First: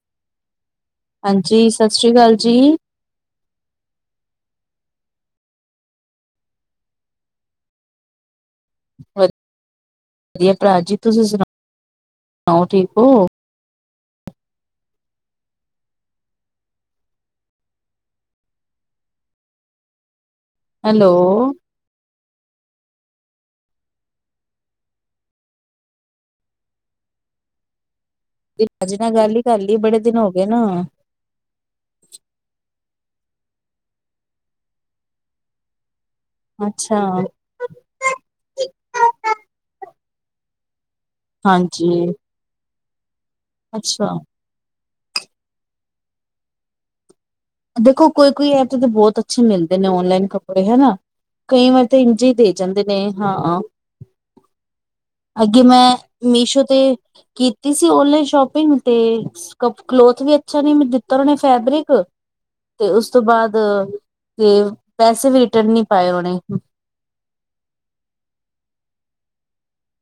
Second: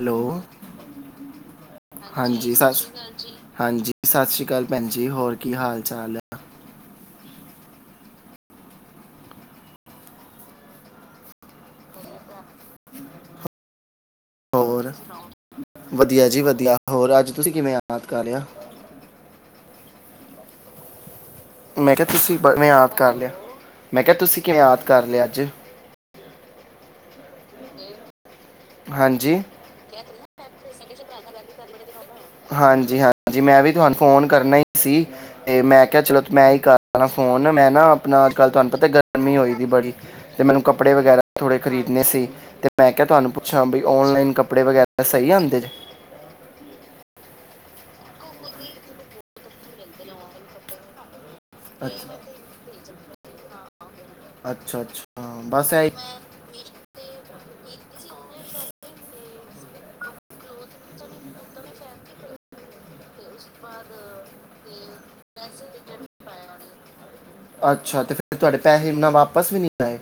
Hello ਹਾਂਜੀ ਸਤਿ ਸ੍ਰੀ ਅਕਾਲ ਜੀ ਹਾਂਜੀ ਸ ਹਾਂਜੀ ਸਤਿ ਸ੍ਰੀ ਅਕਾਲ ਭੈਣ ਜਜੀ ਹੋਰ ਕੀ ਹਾਲ ਚਾਲ ਹੈ ਵਧੀਆ ਭਰਾ ਜੀ ਤੁਸੀਂ ਸੁਣਾ ਸੁਣਾਓ ਠੀਕ ਹੋ ਹੋਰ ਵਧੀਆ ਜੀ ਵਧੀਆ ਹੋਰ ਅੱਜ ਤੁਸੀਂ ਕਿਵੇਂ ਯਾਦ ਕਰ ਰਿਆ ਹੈਲੋ ਮੈਂ ਕਿਹਾ ਤੁਸੀਂ ਬਵੇਂ ਯਾਦ ਕਰ ਲਿਆ ਮੈਂ ਕਿਹਾ ਤੁਸੀਂ ਕਿਵੇਂ ਯਾਦ ਕਰ ਲਿਆ ਅੱਜ ਰਾਜੀ ਨਾ ਹਾਂਜੀ ਗੱਲ ਹੀ ਕਰ ਲਈ ਬੜੇ ਦਿਨ ਹੋ ਗਏ ਨਾ ਹਾਂਜੀ ਹਾਂਜੀ ਮੈਂ ਵੀ ਤੁਹਾਨੂੰ ਫੋਨ ਕਰਨਾ ਹੀ ਸੀ ਤੇ ਮੈਂ ਕਿਹਾ ਚਲੋ ਮੈਂ ਹੀ ਅੱਛਾ ਕਰਾ ਫੋਨ ਮੈਂ ਨਾ ਆਪਣਾ ਅੱਜ ਕੱਲ੍ਹ ਤੁਹਾਨੂੰ ਪਤਾ ਗਰਮੀ ਹੋਈ ਸੀ ਬੜੀ ਤੇ ਮੈਨੂੰ ਕੱ ਕੱਪੜੇ ਵਗੈਰਾ ਥੋੜੇ ਹਾਂਜੀ ਖਰੀਦਣੇ ਸੀ ਤੇ ਮੈਂ ਕਿਹਾ ਤੁਹਾਨੂੰ ਅੱਛਾ ਬ ਨਲਾਈਨ ਕਪੜੇ ਵਗੈਰਾ ਸਹੀ ਆਉਦੇ ਚ ਦੇਖੋ ਕੋਈ ਕੋਈ ਐਪ ਤਾਂ ਬਹੁਤ ਅੱਛੇ ਮਿਲਦੇ ਨੇ ਔਨਲਾਈਨ ਕੱਪੜੇ ਹਨਾ ਕਈ ਵਾਰ ਤਾਂ ਅੱਛਾ ਇੰਝ ਹੀ ਦੇ ਜਾਂਦੇ ਨੇ ਹਾਂ ਅੱਛਾ ਅੱਛਾ ਅੱਗੇ ਬਸ ਇਹ ਮੈਂ ਮੀਸ਼ੋ ਤੇ ਕੀਤੀ ਸੀ ਓਨਲਾਈਨ ਸ਼ੋਪਿੰਗ ਤੇ ਕਲੋਥ ਵੀ ਅੱਛਾ ਨ ਦਿੱਤਾ ਉਹਨੇ ਫੈਬਰਿਕ ਤੇ ਉਸ ਤੋਂ ਬਾਅਦ ਤੇ ਪੈਸੇ ਵੀ ਰਿਟਰਨ ਨੀ ਪਾਏ ਉਹਨੇ ਅੱਛਾ ਤੇ ਫੇਰ ਤੁਹਾਡੇ ਪੈਸੇ ਇਨਾ ਵਾਪ ਪਸਵਨੀ ਲ ਹੈ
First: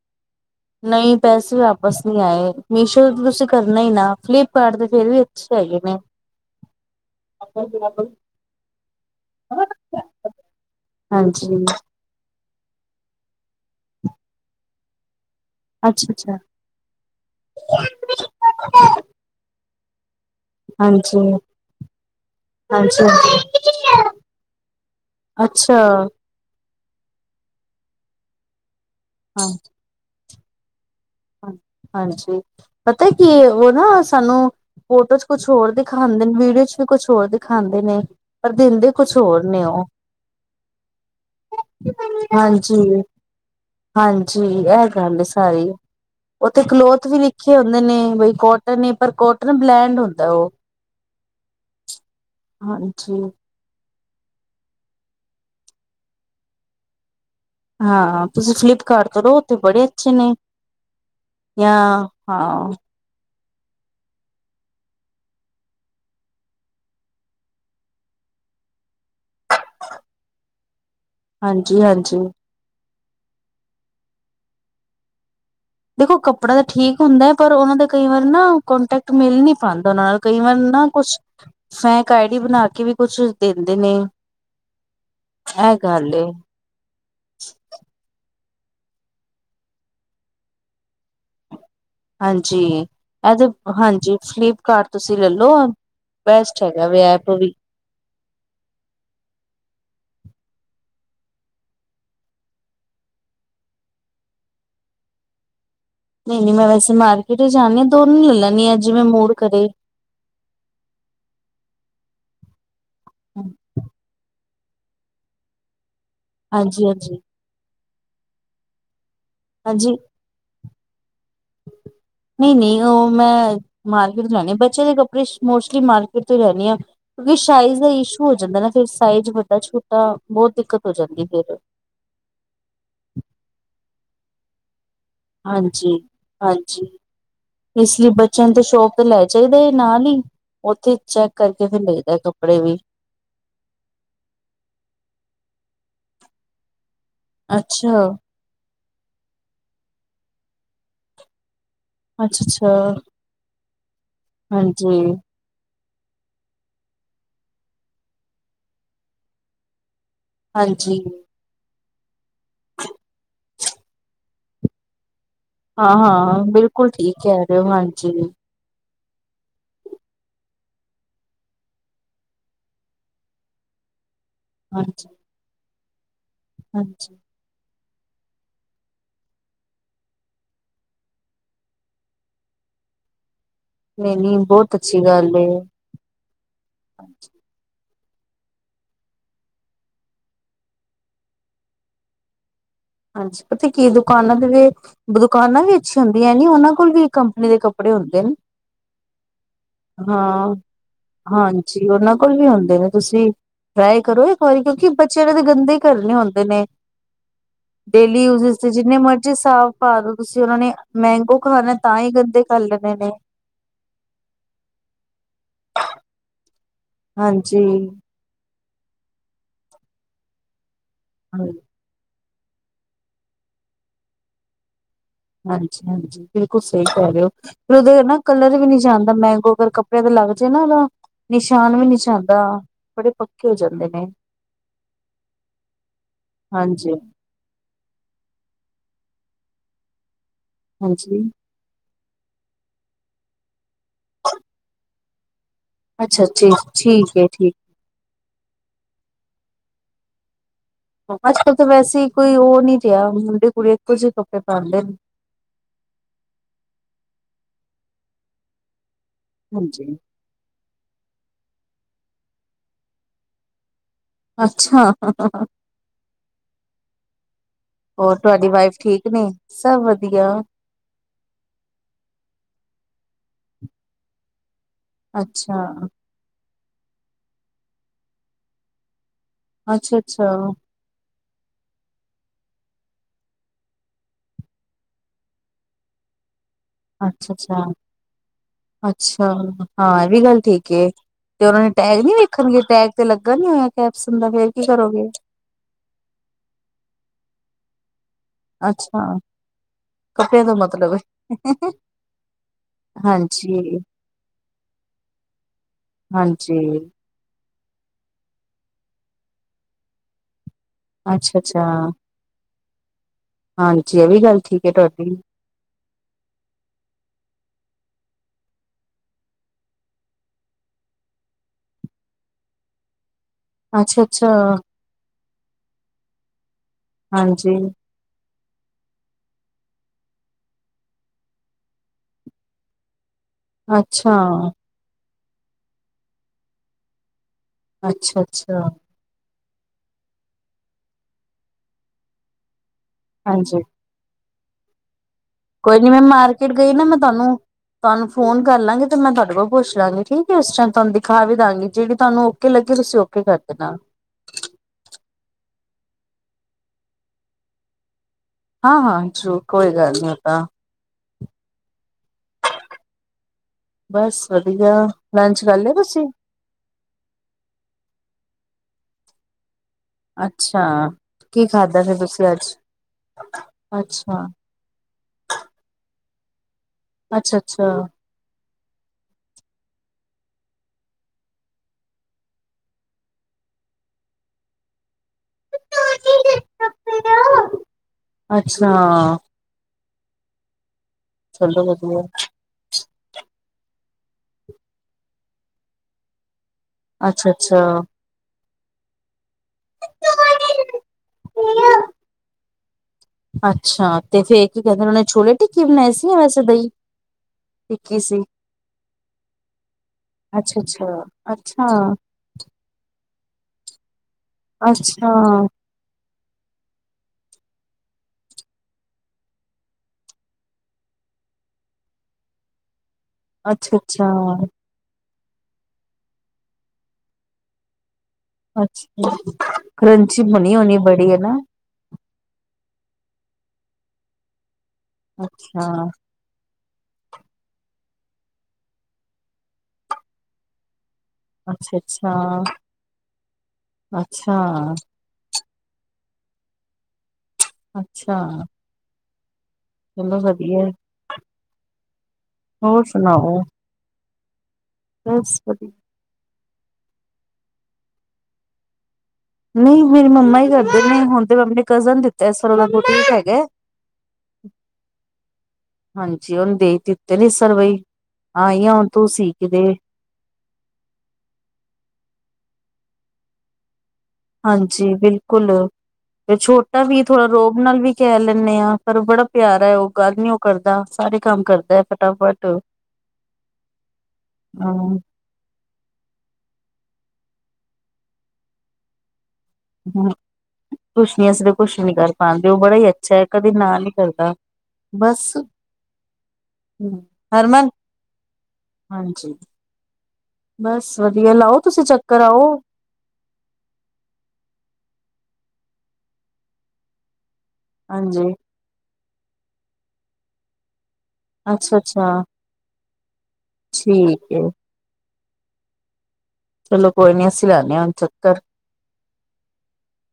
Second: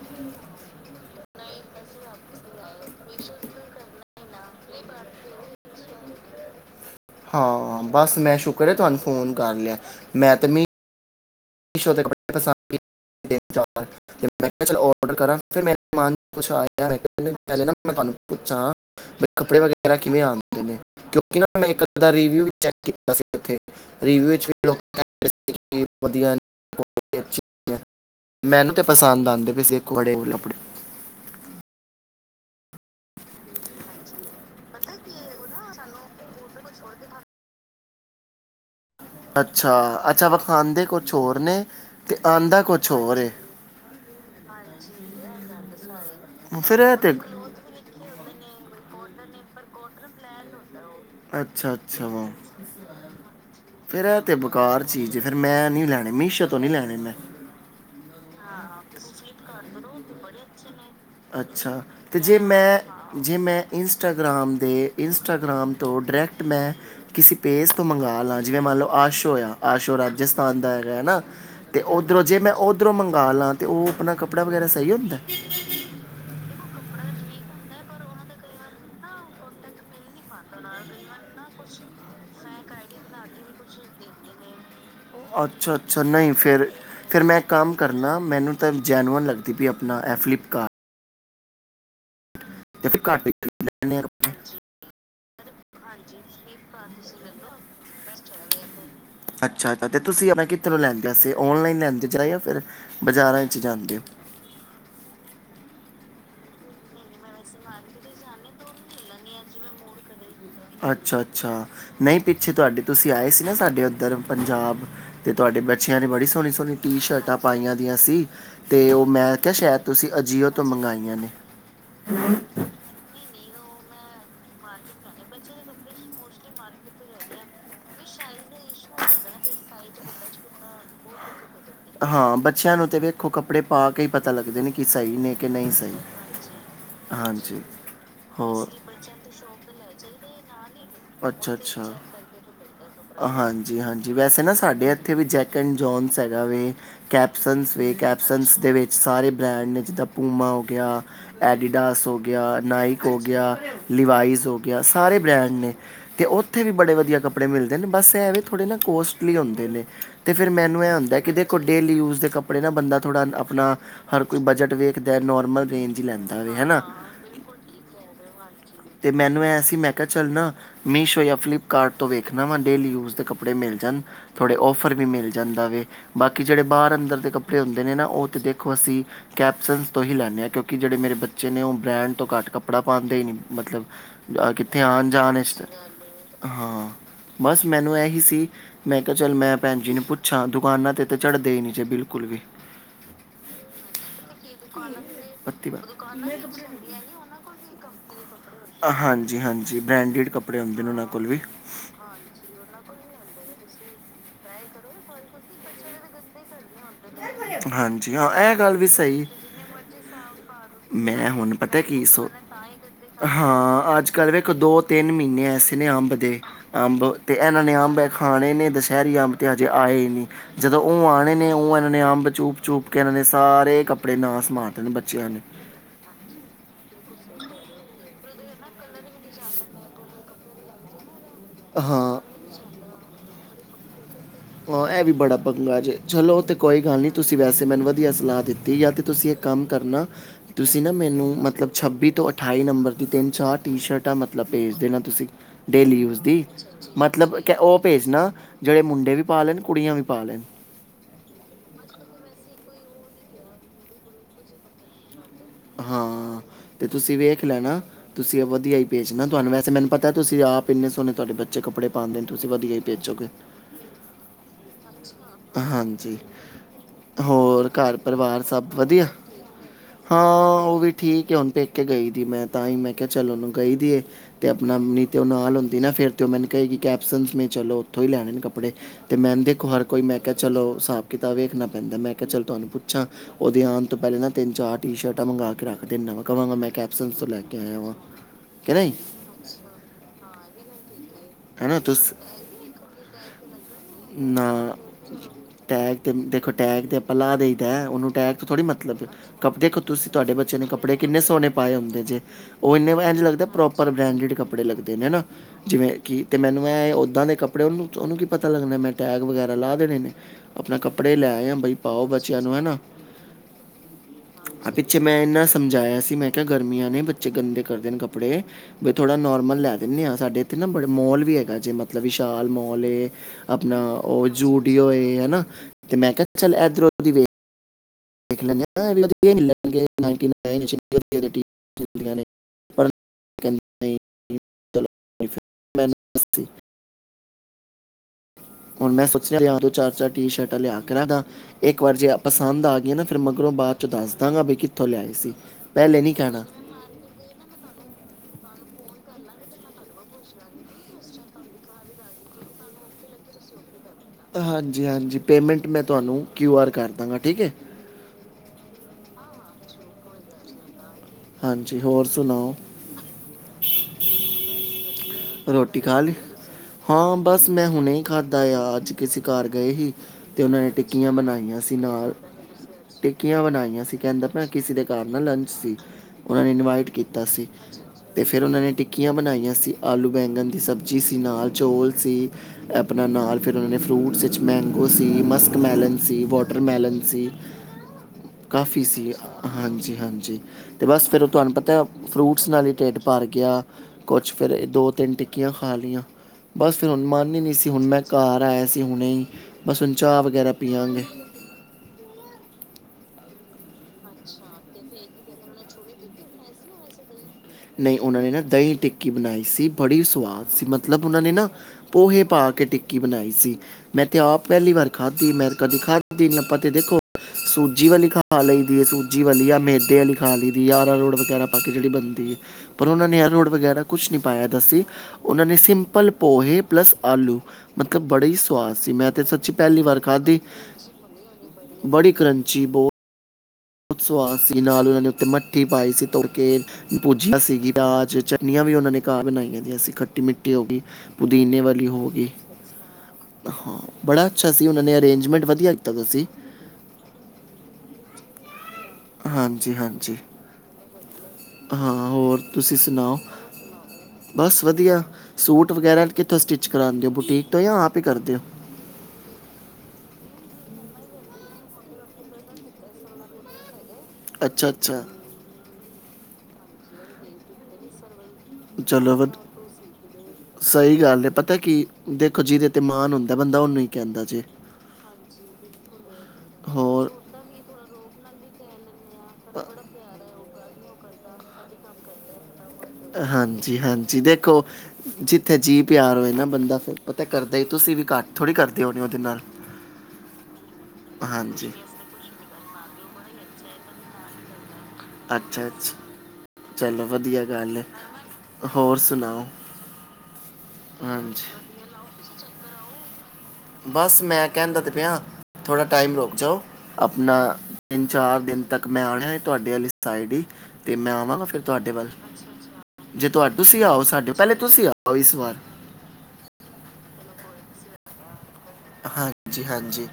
ਨਹੀਂ ਪੈਸੇ ਵਾਪਸ ਨਹੀਂ ਆਏ ਮੀਸ਼ੋ ਤੁਸੀਂ ਕਰਨਾ ਹੀ ਨਾ ਫਲਿਪਕਾਰਟ ਤੇ ਫੇਿਰ ਵੀ ਅੱਛੇ ਹੈਗੇ ਨੇ ਹਾਂ ਬਸ ਮੈਂ ਸ਼ੁਕਰ ਹੈ ਤੁਹਾਨੂੰ ਫੋਨ ਕਰ ਲਿਆ ਮੈਂ ਤੇ ਮ ਹਾਂਜੀ ਤਿੰਨ ਮੈਂ ਚਲ ਔਡਰ ਕਰਾਂ ਫਿਰ ਮੈਂ ਮਾਂ ਅੱਛਾ-ਅੱਛਾ। ਕੁੱਛ ਆ ਪ ਨਾ ਮੈਂ ਤੁਹਾਨੂੰ ਪੁੱਛਾਂ ਕੱਪੜੇ ਵ ਕਿ ਕਿਵੇਂ ਆਉਂਦੇ ਨੇ ਹਾਂਜੀ-ਹਾਂਜੀ ਕਿਉਂਕਿ ਨਾ ਮੈਂ ਇੱਕੱ ਰਿਵਿਊ ਚੈੱਕ ਕੀਤਾ ਸੀਥੇਵਿਊ ਵਿੱਚ ਅੱਛਾ ਵਧੀਆ ਅੱਛ ਮੈਨੂੰ ਤੇ ਪਸੰਦ ਹਾਂ ਆਂਦੇ ਸਿੱਖ ਬੜੇ ੱੜ ਹਾਂਜੀ, ਪਤਾ ਕੀ ਉਹ ਨਾ ਸਾਨੂੰ ਪਤਾ ਕੀ ਫੋਟੋ ਚ ਹੈ ਕੁਛ ਉਹ ਹੋਰ ਨਾ ਸਾਨੂੰ ਦਿਖਾਂਦੇ ਨੇ ਵੀਡੀਓ ਕੋਲ ਛੋੜ ਚ ਕੇ ਵੀ ਭਾਵੇਂ ਕੁਛ ਹੋਰ ਦਿਖਾਂਦੇ ਨੇ ਪਰ ਦਿੰਦੇ ਦੇ ਅੱਛਾ ਅੱਛਾ, ਵਖਾਂਦੇ ਕੁਛ ਹੋਰ ਨੇ ਅਤੇ ਆਂਦਾ ਕੁਛ ਹੋਰ ਹੈ ਜੀ ਇਹ ਗੱਲ ਸਾਰੀ ਉੱਥੇ ਫਿਰ ਇਹ ਕਲੋਥ ਤੇ ਵੀ ਲਿਖੇ ਹੁੰਦੇ ਨੇ ਬਈ ਕੋਟਨ ਪਰ ਕੋਟਨ ਬਲੈਂਡ ਹੁੰਦਾ ਉਹ ਅੱਛਾ ਅੱਛਾ ਵਾਂ, ਹਾਂਜੀ ਫੇਰ ਇਹ ਤੇ ਬੇਕਾਰ ਚੀਜ਼ ਫਿਰ ਮੈਂ ਨੀ ਲੈਣੀ ਮਿਸੋ ਤੋਂ ਨਹੀਂ ਲੈਣੇ ਮੈਂ ਹਾਂ, ਤੁਸੀਂ ਫਲਿੱਪਕਾਰਟ ਤੋਂ ਰਹੋ ਤੇ ਬੜੇ ਅੱਛੇ ਨੇ ਅੱਛਾ ਜਾਂ ਤੇ ਜੇ ਹਾਂ ਮੈਂ ਜੇ ਮੈਂ, ਇੰਸਟਾਗ੍ਰਾਮ ਦੇ ਇੰਸਟਾਗ੍ਰਾਮ ਤੋਂ ਡਾਇਰੈਕਟ ਮੈਂ ਕਿਸੇ ਪੇਜ ਤੋਂ ਮੰਗਾਲਾਂ ਜਿਵੇਂ ਮੰਨ ਲਓ ਆਸ਼ੋ ਆ ਆਸ਼ੋ ਰਾਜਸਥਾਨ ਦਾ ਹੈ ਹਨਾ ਹਾਂਜੀ ਤੇ ਹਾਂਜੀ ਉੱਧਰੋਂ ਜੇ ਮੈਂ ਉਹ ਉੱਧਰੋਂ ਮੰਗਾ ਲਾਂ ਤਾਂ ਉਹ ਆਪਣਾ ਕੱਪੜਾ ਵਗੈਰਾ ਸਹੀ ਹੁੰਦਾ। ਦੇਖੋ ਕੱਪੜਾ ਤਾਂ ਠੀਕ ਹੁੰਦਾ ਹੈ ਪਰ ਉਹਨਾਂ ਦਾ ਕਈ ਵਾਰ ਨਾ ਕੋਂਟੈਕਟ ਮਿਲ ਨੀ ਪਾਉਂਦਾ ਉਹ ਨਾਲ ਕਈ ਵਾਰ ਨਾ ਕੁਛ ਫੈਂਕ ਆਈ ਡੀ ਬਣਾ ਕੇ ਵੀ ਕੁਛ ਦਿੰਦੇ ਨੇ ਅੱਛਾ ਇਹ ਅੱਛਾ, ਗੱਲ ਏ ਨਹੀਂ ਫਿਰ ਫਿਰ ਮੈਂ ਇੱਕ ਕੰਮ ਕਰਨਾ ਮੈਨੂੰ ਮਤਲਬ ਜੈਨੂਅਨ ਲਗਦੀ ਪਈ ਆਪਣਾ ਇਹ ਫਲਿੱਪਕਾਰਟ ਹਾਂਜੀ, ਤੇ ਫਲਿੱਪਕਾਰਟ ਤੇ ਇਹਦੇ ਖਰੀਦ ਲੈਣੇ ਹਾਂਜੀ ਆਪਣੇ ਫਲਿੱਪਕਾਰਟ ਤੁਸੀਂ ਲੈਲੋ ਬੈਸਟ ਹੈਗਾ ਵੀ ਐਪ ਵੀ ਅੱਛਾ ਅੱਛਾ ਤੇ ਤੁਸੀਂ ਆਪ ਕਿੱਥੇ ਲੈਂਦੇ ਵੈਸੇ ਔਨਲਾਈਨ ਲੈਂਦੇ ਜਾ ਜਾਂ ਫਿਰ ਬਾਜ਼ਾਰਾਂ ਚ ਜਾਂਦੇ ਹੋ ਨਹੀਂ ਨਹੀਂ ਮੈਂ ਵੈਸੇ ਮਾਰਕੀਟ ਚ ਜਾਣੀ ਆ ਦੋਨੋ ਲੈ ਲੈਣੀ ਆ ਜਿਵੇਂ ਮੋੜ ਕਰੇ ਅੱਛਾ ਅੱਛਾ ਨਹੀਂ ਪਿੱਛੇ ਤੁਹਾਡੇ ਤੁਸੀਂ ਆਏ ਸੀ ਨਾ ਸਾਡੇ ਉੱਧਰ ਪੰਜਾਬ ਤੇ ਤੁਹਾਡੇ ਬੈ ਬੱਚਿਆਂ ਨੇ ਬੜੀ ਸੋਹਣੀ ਸੋਹਣੀ ਹਾਂਜੀ ਟੀ ਹਾਂਜੀ ਸ਼ਰਟਾਂ ਪਾਈਆਂ ਆਂ ਸੀ ਤੇ ਉਹ ਮੈਂ ਕਿਹਾ ਸ਼ਾਇਦ ਤੁਸੀਂ ਅਜੀਓ ਤੋਂ ਮੰਗਾਈਆਂ ਨੇ ਨਹੀਂ ਨਹੀਂ ਉਹ ਮੈਂ ਮਾਰਕੀਟ ਜਾਣੀ ਬੱਚੇ ਦੇ ਕੱਪੜੇ ਮੋਸਟਲੀ ਮਾਰਕੀਟ ਤੋਂ ਹੀ ਲੈਣੀ ਆ ਕਿਉਂਕਿ ਸਾਈਜ਼ ਦਾ ਇਸ਼ੂ ਜਾਂਦਾ ਨਾ ਫਿਰ ਸਾਈਜ਼ ਵੱਡਾ ਛੋਟਾ ਤਾਂ ਬਹੁਤ ਦਿੱਕਤ ਹੋ ਜਾਂਦੀ ਫਿਰ। ਹਾਂ ਬੱਚਿਆਂ ਨੂੰ ਤੇ ਵੇਖੋ ਕੱਪੜੇ ਪਾ ਕੇ ਹੀ ਪਤਾ ਲੱਗਦੇ ਨੇ ਕਿ ਸਹੀ ਨੇ ਕਿ ਨਹੀਂ ਸਹੀ ਹਾਂਜੀ ਹਾਂਜੀ, ਹਾਂਜੀ ਇਸ ਲਈ ਬੱਚਿਆਂ ਤੋਂ ਹੋਰ ਸ਼ੋਪ ਤਾਂ ਲੈ ਜਾਈਦਾ ਨਾਲ ਹੀ ਉੱਥੇ ਚੈੱਕ ਅੱਛਾ ਕਰਕੇ ਫਿਰ ਅੱਛਾ, ਲਈਦਾ ਕੱਪੜੇ ਵੀ ਹਾਂਜੀ ਹਾਂਜੀ ਵੈਸੇ ਨਾ ਸਾਡੇ ਇੱਥੇ ਵੀ ਜੈਕ ਜੋਨ ਸੈਗਾਵੇ ਕੈਪਸਨ ਅੱਛਾ, ਕੈਪਸਨ ਦੇ ਵਿੱਚ ਸਾਰੇ ਬ੍ਰੈਂਡ ਨੇ ਜਿੱਦਾਂ ਪੂਮਾ ਹੋ ਗਿਆ ਇ ਐਡਿਡਾਸ ਹੋ ਗਿਆ ਅੱਛਾ-ਅੱਛਾ ਨਾਈਕ ਹੋ ਗਿਆ ਲਿਵਾਈਜ਼ ਹੋ ਗਿਆ ਹਾਂਜੀ। ਸਾਰੇ ਬ੍ਰੈਂਡ ਨੇ। ਤੇ ਉੱਥੇ ਵੀ ਬੜੇ ਵਧੀਆ ਕੱਪੜੇ ਮਿਲਦੇ ਨੇ, ਬਸ ਐਂਵੇਂ ਥੋੜ੍ਹੇ ਨਾ ਕੋਸਟਲੀ ਹੁੰਦੇ ਨੇ ਤੇ ਫਿਰ ਮੈਨੂੰ ਇਹ ਹਾਂਜੀ ਹੁੰਦਾ ਕਿ ਦੇਖੋ ਡੇਲੀ ਯੂਜ ਦੇ ਕੱਪੜੇ ਨਾ ਬੰਦਾ ਥੋੜ੍ਹਾ ਆਪਣਾ ਹਰ ਕੋਈ ਬਜਟ ਵੇਖਦਾ ਨੋਰਮਲ ਹਾਂ ਰੇਂਜ ਹੀ ਹਾਂ ਲੈਂਦਾ ਵੇ ਹੈਨਾ ਬਿਲਕੁਲ ਠੀਕ ਕਹਿ ਰਹੇ ਹੋ ਹਾਂਜੀ। ਤੇ ਮੈਨੂੰ ਐ ਸੀ, ਮੈਂ ਕਿਹਾ ਚੱਲਣਾ ਮੀਸ਼ੋ ਜਾਂ ਫਲਿੱਪਕਾਡ ਤੋਂ ਵੇਖਣਾ ਵਾ, ਡੇਲੀ ਯੂਜ ਦੇ ਕੱਪੜੇ ਮਿਲ ਜਾਣ। ਥੋੜ੍ਹੇ ਔਫਰ ਵੀ ਹਾਂਜੀ-ਹਾਂਜੀ-ਹਾਂਜੀ। ਮਿਲ ਜਾਂਦਾ ਵੇ। ਬਾਕੀ ਜਿਹੜੇ ਬਾਹਰ ਅੰਦਰ ਦੇ ਕੱਪੜੇ ਹੁੰਦੇ ਨੇ ਨਾ ਉਹ ਤਾਂ ਦੇਖੋ ਅਸੀਂ ਕੈਪਸਨਸ ਤੋਂ ਹੀ ਲੈਂਦੇ ਆ, ਕਿਉਂਕਿ ਜਿਹੜੇ ਮੇਰੇ ਬੱਚੇ ਨੇ ਉਹ ਬ੍ਰੈਂਡ ਤੋਂ ਘੱਟ ਕੱਪੜਾ ਪਾਉਂਦੇ ਹੀ ਨੀ ਮਤਲਬ ਨਹੀਂ-ਨਹੀਂ ਬਹੁਤ ਕਿੱਥੇ ਅੱਛੀ ਆਉਣ ਗੱਲ ਜਾਣ ਵਿੱਚ, ਏ ਹਾਂ ਬਸ ਮੈਨੂੰ ਇਹੀ ਸੀ ਮੈਂ ਕਿਹਾ ਚੱਲ ਮੈਂ ਭੈਣ ਜੀ ਨੂੰ ਪੁੱਛਾਂ, ਦੁਕਾਨਾਂ ਤੇ ਤਾਂ ਚੜਦੇ ਹੀ ਨਹੀਂ ਜੇ ਬਿਲਕੁਲ ਵੀ। ਹਾਂਜੀ ਪਤਾ ਕੀ ਆ ਦੁਕਾਨਾਂ ਦੇ ਦੁਕਾਨਾਂ ਪੱਤੀ ਵੀ ਬਾ ਅੱਛੀਆਂ ਹੁੰਦੀਆਂ ਹੈ, ਨੀ ਉਹਨਾਂ ਕੋਲ ਵੀ ਕੰਪਨੀ ਦੇ ਕੱਪੜੇ ਹੁੰਦੇ ਨੇ ਹਾਂਜੀ ਹਾਂਜੀ ਬ੍ਰਾਂਡਡ ਹਾਂ ਕੱਪੜੇ ਹੁੰਦੇ ਨੇ ਉਹਨਾਂ ਕੋਲ ਵੀ ਹਾਂਜੀ ਉਹਨਾਂ ਕੋਲ ਵੀ ਹੁੰਦੇ ਨੇ, ਤੁਸੀਂ ਟਰਾਈ ਕਰੋਗੇ ਇੱਕ ਵਾਰੀ ਕਿਉਂਕਿ ਬੱਚਿਆਂ ਤਾਂ ਗੰਦੇ ਹੀ ਕਰਨੇ ਹੁੰਦੇ ਨੇ। ਹਾਂਜੀ ਡੇਲੀ ਹਾਂ ਇਹ ਯੂਜਜ਼ ਤੇ ਗੱਲ ਵੀ ਜਿੰਨੇ ਸਹੀ ਮਰਜ਼ੀ ਸਾਫ਼ ਪਾ ਦੋ ਤੁਸੀਂ, ਉਹਨਾਂ ਨੇ ਮੈਂ ਮੈਂਗੋ ਹੁਣ ਖਾਣਾ ਪਤਾ ਤਾਂ ਕੀ ਹੀ ਸੋ ਗੰਦੇ ਕਰ ਲੈਣੇ ਨੇ ਹਾਂ, ਅੱਜ ਕੱਲ੍ਹ ਵੇਖ ਦੋ ਤਿੰਨ ਮਹੀਨੇ ਐਸੇ ਨੇ ਅੰਬ ਦੇ ਅੰਬ ਤੇ ਇਹਨਾਂ ਹਾਂਜੀ। ਨੇ ਅੰਬ ਆ ਖਾਣੇ ਨੇ ਦੁਸਹਿਰੀ ਅੰਬ ਤੇ ਅਜੇ ਆਏ ਨਹੀਂ। ਜਦੋਂ ਉਹ ਆਉਣੇ ਨੇ, ਉਹ ਇਹਨਾਂ ਨੇ ਅੰਬ ਚੁਪ ਚੁਪ ਕੇ ਇਹਨਾਂ ਨੇ ਸਾਰੇ ਕੱਪੜੇ ਨਾਸ ਮਾਰਤੇ ਨੇ ਬੱਚਿਆਂ ਨੇ ਹਾਂਜੀ ਹਾਂਜੀ ਬਿਲਕੁਲ ਸਹੀ ਕਹਿ ਰਹੇ ਹੋ, ਫਿਰ ਉਹਦੇ ਨਾ ਕਲਰ ਵੀ ਜਾਦਾ, ਮੈਂਗੋ ਅਗਰ ਕੱਪੜਿਆਂ ਤੇ ਲੱਗ ਜਾਏ ਨਾ ਉਹਦਾ ਨਿਸ਼ਾਨ ਵੀ ਨੀ ਹਾਂ ਜਾਦਾ, ਬੜੇ ਪੱ ਕੇ ਹੋ ਜਾਂਦੇ ਨੇ। ਹਾਂ ਇਹ ਵੀ ਬੜਾ ਪੰਗਾ ਜੇ, ਚਲੋ ਤੇ ਕੋਈ ਹਾਂਜੀ ਗੱਲ ਨੀ, ਤੁਸੀਂ ਵੈਸੇ ਮੈਨੂੰ ਵਧੀਆ ਸਲਾਹ ਦਿੱਤੀ ਜਾਂ ਤੇ ਤੁਸੀਂ ਇੱਕ ਕੰਮ ਕਰਨਾ ਤੁਸੀਂ ਨਾ ਹਾਂਜੀ। ਮੈਨੂੰ ਮਤਲਬ ਛੱਬੀ ਤੋਂ ਅਠਾਈ ਨੰਬਰ ਤਿੰਨ ਚਾਰ ਟੀ ਸ਼ਰਟਾਂ ਮਤਲਬ ਭੇਜ ਦੇਣਾ, ਤੁਸੀਂ। ਡੇਲੀ ਯੂਜ ਅੱਛਾ ਦੀ, ਜੀ ਠੀਕ ਹੈ ਮਤਲਬ ਕਿ ਠੀਕ ਉਹ ਭੇਜਣਾ ਜਿਹੜੇ ਮੁੰਡੇ ਵੀ ਪਾ ਲੈਣ ਕੁੜੀਆਂ ਵੀ ਪਾ ਲੈਣ। ਅੱਜ ਕੱਲ ਤਾਂ ਵੈਸੇ ਹੀ ਕੋਈ ਉਹ ਨੀ ਰਿਹਾ, ਮੁੰਡੇ ਕੁੜੀ ਇੱਕੋ ਜਿਹੇ ਕੱਪੜੇ ਪਾਉਦੇ ਨੇ। ਹਾਂ ਤੇ ਤੁਸੀਂ ਵੇਖ ਲੈਣਾ, ਤੁਸੀਂ ਵਧੀਆ ਈ ਭੇਜਣਾ ਤੁਹਾਨੂੰ ਵੈਸੇ ਮੈਨੂੰ ਹਾਂਜੀ ਪਤਾ, ਤੁਸੀਂ ਆਪ ਕਿੰਨੇ ਸੋਹਨੇ ਤੁਹਾਡੇ ਬੱਚੇ ਕੱਪੜੇ ਪਾਉਦੇ ਨੇ ਤੁਸੀਂ ਵਧੀਆ ਹੀ ਪੇਜੋਗੇ ਅੱਛਾ ਹਾਂਜੀ, ਹੋਰ ਘਰ ਹੋਰ ਪਰਿਵਾਰ ਤੁਹਾਡੀ ਸਭ ਵਾਈਫ ਵਧੀਆ? ਠੀਕ ਨੇ ਸਭ ਵਧੀਆ ਹਾਂ, ਉਹ ਵੀ ਠੀਕ ਐ ਹੁਣ ਪੇਕੇ ਗਈ [unintelligible] ਮੈਂ ਤਾਂ ਹੀ ਮੈਂ ਕੇ ਚੱਲੋ ਹੁਣ ਗਈ ਦੀ ਐ ਤੇ ਆਪਣਾ ਨਹੀਂ ਤੇ ਉਹ ਨਾਲ ਅੱਛਾ ਹੁੰਦੀ ਨਾ ਫੇਰ ਤੇ ਉਹ ਮੈਨੂੰ ਕਹੇਗੀ ਕੈਪਸਨਸਮ ਮੇ ਚਲੋ ਉੱਥੋਂ ਹੀ ਲੈਣੇ ਨੇ ਕੱਪੜੇ ਅਤੇ ਮੈਮ ਦੇਖੋ ਹਰ ਅੱਛਾ ਅੱਛਾ ਕੋਈ ਮੈਂ ਕਿਹਾ ਚਲੋ ਸਭ ਕਿਤਾ ਵੇਖਣਾ ਪੈਂਦਾ ਮੈਂ ਕਿਹਾ ਚੱਲ ਤੁਹਾਨੂੰ ਪੁੱਛਾਂ ਉਦੇ ਆਣ ਤੋਂ ਪਹਿਲਾਂ ਨਾ ਤਿੰਨ ਚਾਰ ਟੀ ਸ਼ਰਟਾਂ ਮੰਗਵਾ ਕੇ ਰੱਖ ਦਿਨਾਂ ਵਾਂ ਕਵਾਂਗਾ ਮੈ ਨਹੀਂ ਅੱਛਾ-ਅੱਛਾ-ਅੱਛਾ, ਹਾਂ ਏਵੀ ਗੱਲ ਠੀਕ ਏ। ਤੇ ਉਹਨਾਂ ਹੈ ਨੇ ਨਾ ਟੈਗ ਤੁਸ ਨੀ ਵੇਖਣਗੇ ਟੈਗ ਤੇ ਲੱਗਾ ਨੀ ਹੋਇਆ ਕੈਪਸਨ ਦਾ ਫੇਰ ਕੀ ਨਾ ਕਰੋਗੇ ਟੈਗ ਦੇਖੋ ਟੈਗ ਦੇ ਆਪਾ ਲਾ ਦਈਦਾ, ਟੈਗ ਤੋਂ ਥੋੜੀ ਮਤਲਬ ਅੱਛਾ ਕੱਪੜੇ ਤੁਸੀਂ ਤੁਹਾਡੇ ਕੱਪੜਿਆਂ ਤੋਂ ਬੱਚੇ ਨੇ ਮਤਲਬ ਕੱਪੜੇ ਏ। ਕਿੰਨੇ ਸੋਹਣੇ ਪਾਏ ਹੁੰਦੇ ਜੇ ਉਹ ਇੰਨੇ ਐਂਜ ਲੱਗਦਾ ਹਾਂਜੀ ਪ੍ਰੋਪਰ ਬਰੈਂਡਡ ਕੱਪੜੇ ਲੱਗਦੇ ਨੇ ਹਨਾ, ਜਿਵੇਂ ਕਿ ਤੇ ਹਾਂਜੀ ਮੈਨੂੰ ਐਂ ਉਦਾਂ ਦੇ ਕੱਪ ਕੱਪੜੇ ਉਹਨੂੰ-ਉਹਨੂੰ ਕੀ ਪਤ ਤਾ ਲੱਗਨਾ ਮੈਂ ਟੈਗ ਵਗੈਰਾ ਲਾ ਦੇਣੇ ਨੇ। ਆਪਣਾ ਕੱਪੜੇ ਲਾ ਅੱਛਾ ਆਏ ਹਾਂ ਅੱਛਾ ਬਈ ਪਾਓ ਬੱਚਿਆਂ ਨੂੰ ਹੈ ਨਾ ਹਾਂ ਹਾਂਜੀ ਇਹ ਵੀ ਗੱਲ ਠੀਕ ਹੈ ਪਿੱਛੇ ਮੈਂ ਤੁਹਾਡੀ ਇਨਾ ਸਮਝਾਇਆ ਸੀ ਮੈਂ ਕਿਹਾ ਗਰਮੀਆਂ ਨੇ ਬੱਚੇ ਗੰਦੇ ਕਰਦੇ ਨੇ ਕੱਪੜੇ ਵੀ ਥੋੜ੍ਹਾ ਨੋਰਮਲ ਲੈ ਦਿੰਨੇ ਆ ਸਾਡੇ ਇੱਥੇ ਨਾ ਬੜੇ ਮੋਲ ਵੀ ਹੈਗਾ ਜੇ ਮਤਲਬ ਵਿਸ਼ਾਲ ਮੋਲ ਏ ਆਪਣਾ ਅੱਛਾ ਉਹ ਅੱਛਾ ਜੂਡੀਓ ਏ ਹਨਾਂ ਤੇ ਮੈਂ ਕਿਹਾ ਚੱਲ ਇਧਰੋਂ ਵੀ ਵੇ ਹਾਂਜੀ [unintelligible] ਹੁੰਦੀਆ ਨੇ, ਕਹਿੰਦੇ ਨਹੀਂ ਅੱਛਾ, [inaudible] ਅੱਛਾ-ਅੱਛਾ, ਹੁਣ ਮੈਂ ਸੋਚਿਆ, ਦੋ-ਦੋ ਚਾਰ ਚਾਰ ਟੀ ਸ਼ਰਟਾ। ਲਿਆ ਕੇ ਰੱਖਦਾ ਇੱਕ ਵਾਰ ਜੇ ਪਸੰਦ ਆ ਨਾ ਫੇਰ ਮਗਰੋਂ ਹਾਂਜੀ ਬਾਅਦ ਚ ਦਸ ਦਾ ਗਾ ਵੀ ਕਿੱਥੋਂ ਲਿਆਏ ਸੀ। ਕੋਈ ਨੀ ਪਹਿਲੇ ਮੈਂ ਨਹੀਂ ਕਹਿਣਾ ਮਾਰਕੀਟ ਗਈ ਨਾ ਮੈਂ ਤੁਹਾਨੂੰ ਤੁਹਾਨੂੰ ਫੋਨ ਕਰ ਲਾਂਗੇ ਤੇ ਮੈਂ ਤੁਹਾਡੇ ਕੋਲ ਪੁੱਛ ਲਾਂਗੀ ਠੀਕ ਹੈ ਉਸ ਟਾਈਮ ਤੁਹਾਨੂੰ ਦਿਖਾ ਵੀ ਦਾਂਗੀ ਜਿਹੀ ਤੁਹਾਨੂੰ ਓਕੇ ਲੱਗੀ ਤੁਸੀਂ ਓਕੇ ਕਰ ਦੇਣਾ। ਹਾਂਜੀ-ਹਾਂਜੀ ਪੇਮੈਂਟ ਮੈਂ ਤੁਹਾਨੂੰ ਕਿਊ ਆਰ ਕਰ ਦਾਂਗਾ ਠੀਕ ਐ। ਹਾਂ-ਹਾਂ, ਜਰੂਰ ਕੋਈ ਗੱਲ ਨਹੀਂ ਤਾਂ। ਹਾਂਜੀ, ਹੋਰ ਸੁਣਾਓ? ਬਸ ਵਧੀਆ ਲੰਚ ਕਰ ਲਿਆ ਰੋਟੀ ਖਾ ਤੁਸੀਂ ਲਈ? ਹਾਂ ਬਸ ਮੈਂ ਹੁਣੇ ਹੀ ਖਾਧਾ ਆ। ਅੱਜ ਕਿਸੇ ਘਰ ਗਏ ਸੀ ਤੇ ਉਹਨਾਂ ਅੱਛਾ ਨੇ ਟਿੱਕੀਆਂ ਕੀ ਬਣਾਈਆਂ ਸੀ, ਖਾਧਾ ਫਿਰ ਨਾਲ ਤੁਸੀਂ ਅੱਜ ਟਿੱਕੀਆਂ ਬਣਾਈਆਂ ਸੀ ਅੱਛਾ, ਕਹਿੰਦਾ, ਮੈਂ ਕਿਸੇ ਦੇ ਘਰ ਨਾ ਲੰਚ ਸੀ ਉਹਨਾਂ ਨੇ ਇਨਵਾਈਟ ਕੀਤਾ ਸੀ ਅੱਛਾ-ਅੱਛਾ ਅਤੇ ਫਿਰ ਉਹਨਾਂ ਨੇ ਟਿੱਕੀਆਂ ਬਣਾਈਆਂ ਸੀ। ਆਲੂ ਬੈਂਗਣ ਦੀ ਸਬਜ਼ੀ ਸੀ, ਨਾਲ ਚੌਲ ਸੀ ਆਪਣਾ ਨਾਲ ਫਿਰ ਉਹਨਾਂ ਨੇ ਫਰੂਟਸ ਵਿੱਚ ਮੈਂਗੋ ਸੀ ਮਸ ਮੈਲਨ ਸੀ ਵਾਟਰਮੈਲਨ ਸੀ ਅੱਛਾ ਅੱਛਾ, ਕਾਫੀ ਸੀ, ਹਾਂਜੀ। ਹਾਂਜੀ, ਬਸ ਫਿਰ ਉਹ ਤੁਹਾਨੂੰ ਚਲੋ ਪਤਾ ਵਧੀਆ ਫਰੂਟਸ ਨਾਲ ਹੀ ਟਿੱਡ ਭਰ ਗਿਆ, ਕੁਛ ਫਿਰ ਦੋ ਤਿੰਨ ਟੱਕ ਕੀਆਂ ਖਾ ਲਈਆਂ। ਬਸ ਫੇਰ ਹੁਣ ਮਨ ਹੀ ਨੀ ਸੀ, ਹੁਣ ਮੈਂ ਘਰ ਆਇਆ ਅਸੀਂ ਹੁਣੇ, ਬਸ ਹੁਣ ਚਾਹ ਵਗੈਰਾ ਪੀਆਂ ਅੱਛਾ-ਅੱਛਾ ਗੇ। ਅੱਛਾ ਅੱਛਾ ਤੇ ਫੇਰ ਕੀ ਕਹਿੰਦੇ, ਉਹ ਨੇ ਛੋਲੇ ਟੱਕੀ ਬਣਾਏ ਸੀ, ਜਾ ਵੈਸੇ ਦਹੀਂ ਨਹੀਂ ਟਿੱਕੀ ਉਹਨਾਂ ਸੀ। ਨੇ ਨਾ ਦਹੀਂ ਟਿੱਕੀ ਬਣਾਈ ਸੀ, ਬੜੀ ਸਵਾਦ ਅੱਛਾ ਸੀ। ਅੱਛਾ ਮਤਲਬ ਉਹਨਾਂ ਨੇ ਨਾ ਅੱਛਾ ਪੋਹੇ ਪਾ ਕੇ ਟਿੱਕੀ ਬਣਾਈ ਸੀ। ਮੈਂ ਤੇ ਆਪ ਪਹਿਲੀ ਵਾਰ ਅੱਛਾ ਖਾਧੀ, ਮੈਂ ਕਦੀ ਖਾਤੀ ਨੀ ਆਪਾਂ ਤੇ ਦੇਖੋ ਸੂਜੀ ਵਾਲੀ ਖਾ ਲਈ ਦੀ ਆ, ਸੂਜੀ ਵਾਲੀ ਜਾਂ ਮੈਦੇ ਆਲੀ ਖਾ ਲਈ ਦੀ ਜਾਂ, ਆਰਰੋਟ ਵਗੈਰਾ ਪਾ ਕੇ ਜਿਹੜੀ ਬਣਦੀ ਆ। ਪਰ ਉਹਨਾਂ ਨੇ ਆਰਾਰੋਟ ਅੱਛਾ ਵਗੈਰਾ, ਕੁਛ ਨਹੀਂ ਅੱਛਾ ਪਾਇਆ ਦੱਸੀ ਉਹ ਨੇ ਸਿੰਪਲ ਪੋਹੇ ਪਲੱਸ ਆਲੂ ਮਤਲ ਬੜੇ ਹੀ ਸਵਾਦ ਸੀ, ਮੈਂ ਅੱਛਾ ਤੇ ਸੱਚੀ ਪਹਿਲੀ ਵਾਰ ਕਰੰਚੀ ਖਾਂਦੀ ਬਣੀ ਹੋਣੀ ਬੜੀ ਹੈ ਨਾ ਬੜੀ ਕ੍ਰੰਚੀ ਬਹੁ ਬਹੁਤ ਸਵਾਦ ਸੀ। ਨਾਲ ਉਹਨਾਂ ਨੇ ਉੱਤੇ ਮੱਠੀ ਅੱਛਾ ਪਾਈ ਸੀ, ਤੋੜ ਕੇ ਪੂਜੀਆਂ ਸੀਗੀ, ਪਿਆਜ ਚਟਨੀਆਂ ਵੀ ਉਹਨਾਂ ਨੇ ਘਰ ਬਣਾਈਆਂ ਦੀਆਂ ਸੀ। ਖੱਟੀ ਮਿੱਠੀ ਹੋ ਗਈ। ਪੁਦੀਨੇ ਅੱਛਾ ਵਾਲੀ ਹੋ ਗਈ ਅੱਛਾ ਹਾਂ, ਬੜਾ ਅੱਛਾ ਸੀ ਉਹਨਾਂ ਨੇ ਅਰੇਂਜਮੈਂਟ ਵ ਆ ਕੀਤਾ ਪਿਆ ਸੀ। ਅੱਛਾ ਹਾਂਜੀ-ਹਾਂਜੀ, ਚਲੋ ਵਧੀਆ ਹਾਂ-ਹਾਂ ਹੋਰ ਤੁਸੀਂ ਸੁਣਾਓ? ਬਸ ਵਧੀਆ, ਬਸ ਸੂਟ ਵਧੀਆ ਵਗੈਰਾ ਕਿ ਕਿਥੋਂ ਸਟਿਚ ਕਰਾਂਦੇ ਹੋ? ਬੁਟੀਕ ਤੋਂ ਜਾ ਆਪ ਹੀ ਕਰਦੇ ਹੋ? ਨਹੀਂ ਮੇਰੀ ਮੰਮਾ ਹੀ ਕਰਦੇ ਨੇ, ਹੁਣ ਤੇ ਮੰਮੀ ਨੇ ਕਜ਼ਨ ਦਿੱਤਾ ਹੈ ਸਲਣਾ ਬੂਟੀਕ ਹੈਗਾ ਏ। ਅੱਛਾ ਅੱਛਾ ਹਾਂਜੀ ਉਹਨੂੰ ਦੇਈ ਦਿੱ ਤੇ ਨਹੀਂ ਸਰਵਈ ਚਲੋ ਵ ਸਹੀ ਗੱਲ ਹੈ ਪਤਾ ਕੀ ਦੇਖੋ ਜਿਹਦੇ ਤੇ ਮਾਣ ਹੁੰਦਾ ਬੰਦਾ ਹਨੇ ਹਾਂਜੀ ਬਿਲਕੁਲ ਤੇ ਛੋਟਾ ਵੀ ਹੋਰ ਥੋੜ੍ਹਾ ਰੋਬ ਨਾਲ ਵੀ ਕਹਿ ਲੈਂਦੇ ਹਾਂ ਪਰ ਬੜਾ ਪਿਆਰਾ ਹੈ ਉਹ ਗੱਲ ਨੀ ਉਹ ਕਰਦੇ ਦਾ ਸਾਰੇ ਕੰਮ ਕਰਦਾ ਹੈ ਫਟਾਫਟ ਹਾਂਜੀ ਹਾਂਜੀ ਦੇਖੋ ਹਮ ਜਿੱਥੇ ਜੀਅ ਪਿਆਰ ਹੋਏ ਨਾ ਬੰਦਾ ਫਿਰ ਪਤਾ ਕਰਦਾ ਹੀੀ ਤੁਸੀਂ ਵੀ ਘੱਟ ਥੋੜ੍ਹੀ ਕਰਦੇ ਹੋਣੀ ਉਹਦੇ ਨਾਲ ਹਮ ਕੁੁਛਸ਼ਨੀਆਂ ਸਧ ਹਾਂਜੀ ਕੁਛ ਨੀ ਕਰ ਪਾਉਂਦੇ ਉਹ ਬੜਾ ਹੀ ਅੱਛਾ ਹੈ ਕਦੇ ਨ ਨੀ ਕਰਦਾ ਬਸ ਅੱਛਾ ਅੱਛਾ ਚਲੋ ਵਧੀਆ ਹਰਮਨ ਗੱਲ ਏ ਹੋਰ ਹਾਂਜੀ ਸੁਣਾਓ ਬਸ ਵਧੀਆ ਲਾਓ ਹਾਂਜੀ ਤੁਸੀਂ ਚੱਕਰ ਆਓ ਬਸ ਮੈਂ ਕਹਿੰਦਾ ਤੇ ਪਿਆ ਥੋੜ੍ਹਾ ਟਾਈਮ ਰੁਕ ਜਾਓ ਆਪਣਾ ਤਿੰਨ ਹਾਂਜੀ ਚਾਰ ਦਿਨ ਤੱਕ ਮੈਂ ਆਣਾ ਤੁਹਾਡੇ ਵਾਲੀ ਸਾਈਡ ਹੀ ਅਤੇ ਮੈਂ ਆਵਾਂਗਾ ਫਿਰ ਅੱਛਾ ਤੁਹਾਡੇ ਅੱਛਾ ਵੱਲ ਜੇ ਤੁਹਾ ਤੁਸੀਂ ਆਓ ਸਾਡੇ ਠੀਕ ਹੈ ਪਹਿਲੇ ਤੁਸੀਂ ਆਓ ਬਵਿਸ ਵਾਰ ਚਲੋ ਕੋਈ ਨਹੀਂ ਅਸੀਂ ਲੈਣੇ ਹ ਹੁਣ ਚੱਕਰ ਹਾਂਜੀ ਹਾਂਜੀ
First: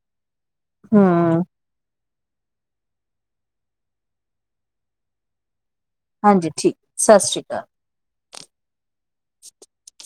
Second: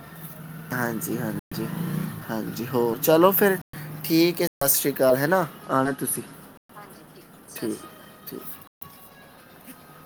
ਹਾਂਜੀ ਹਮ ਹਾਂਜੀ ਹਾਂਜੀ ਹੋ ਚਲੋ ਫਿਰ ਠੀਕ ਹੈ ਸਤਿ ਸ਼੍ਰੀ ਅਕਾਲ ਹੈ ਨਾ ਆਣਾ ਤੁਸੀਂ ਹਾਂਜੀ ਠੀਕ ਸਤਿ ਸ੍ਰੀ ਠੀਕ ਅਕਾਲ ਸ਼੍ਰੀ [inaudible] [inaudible]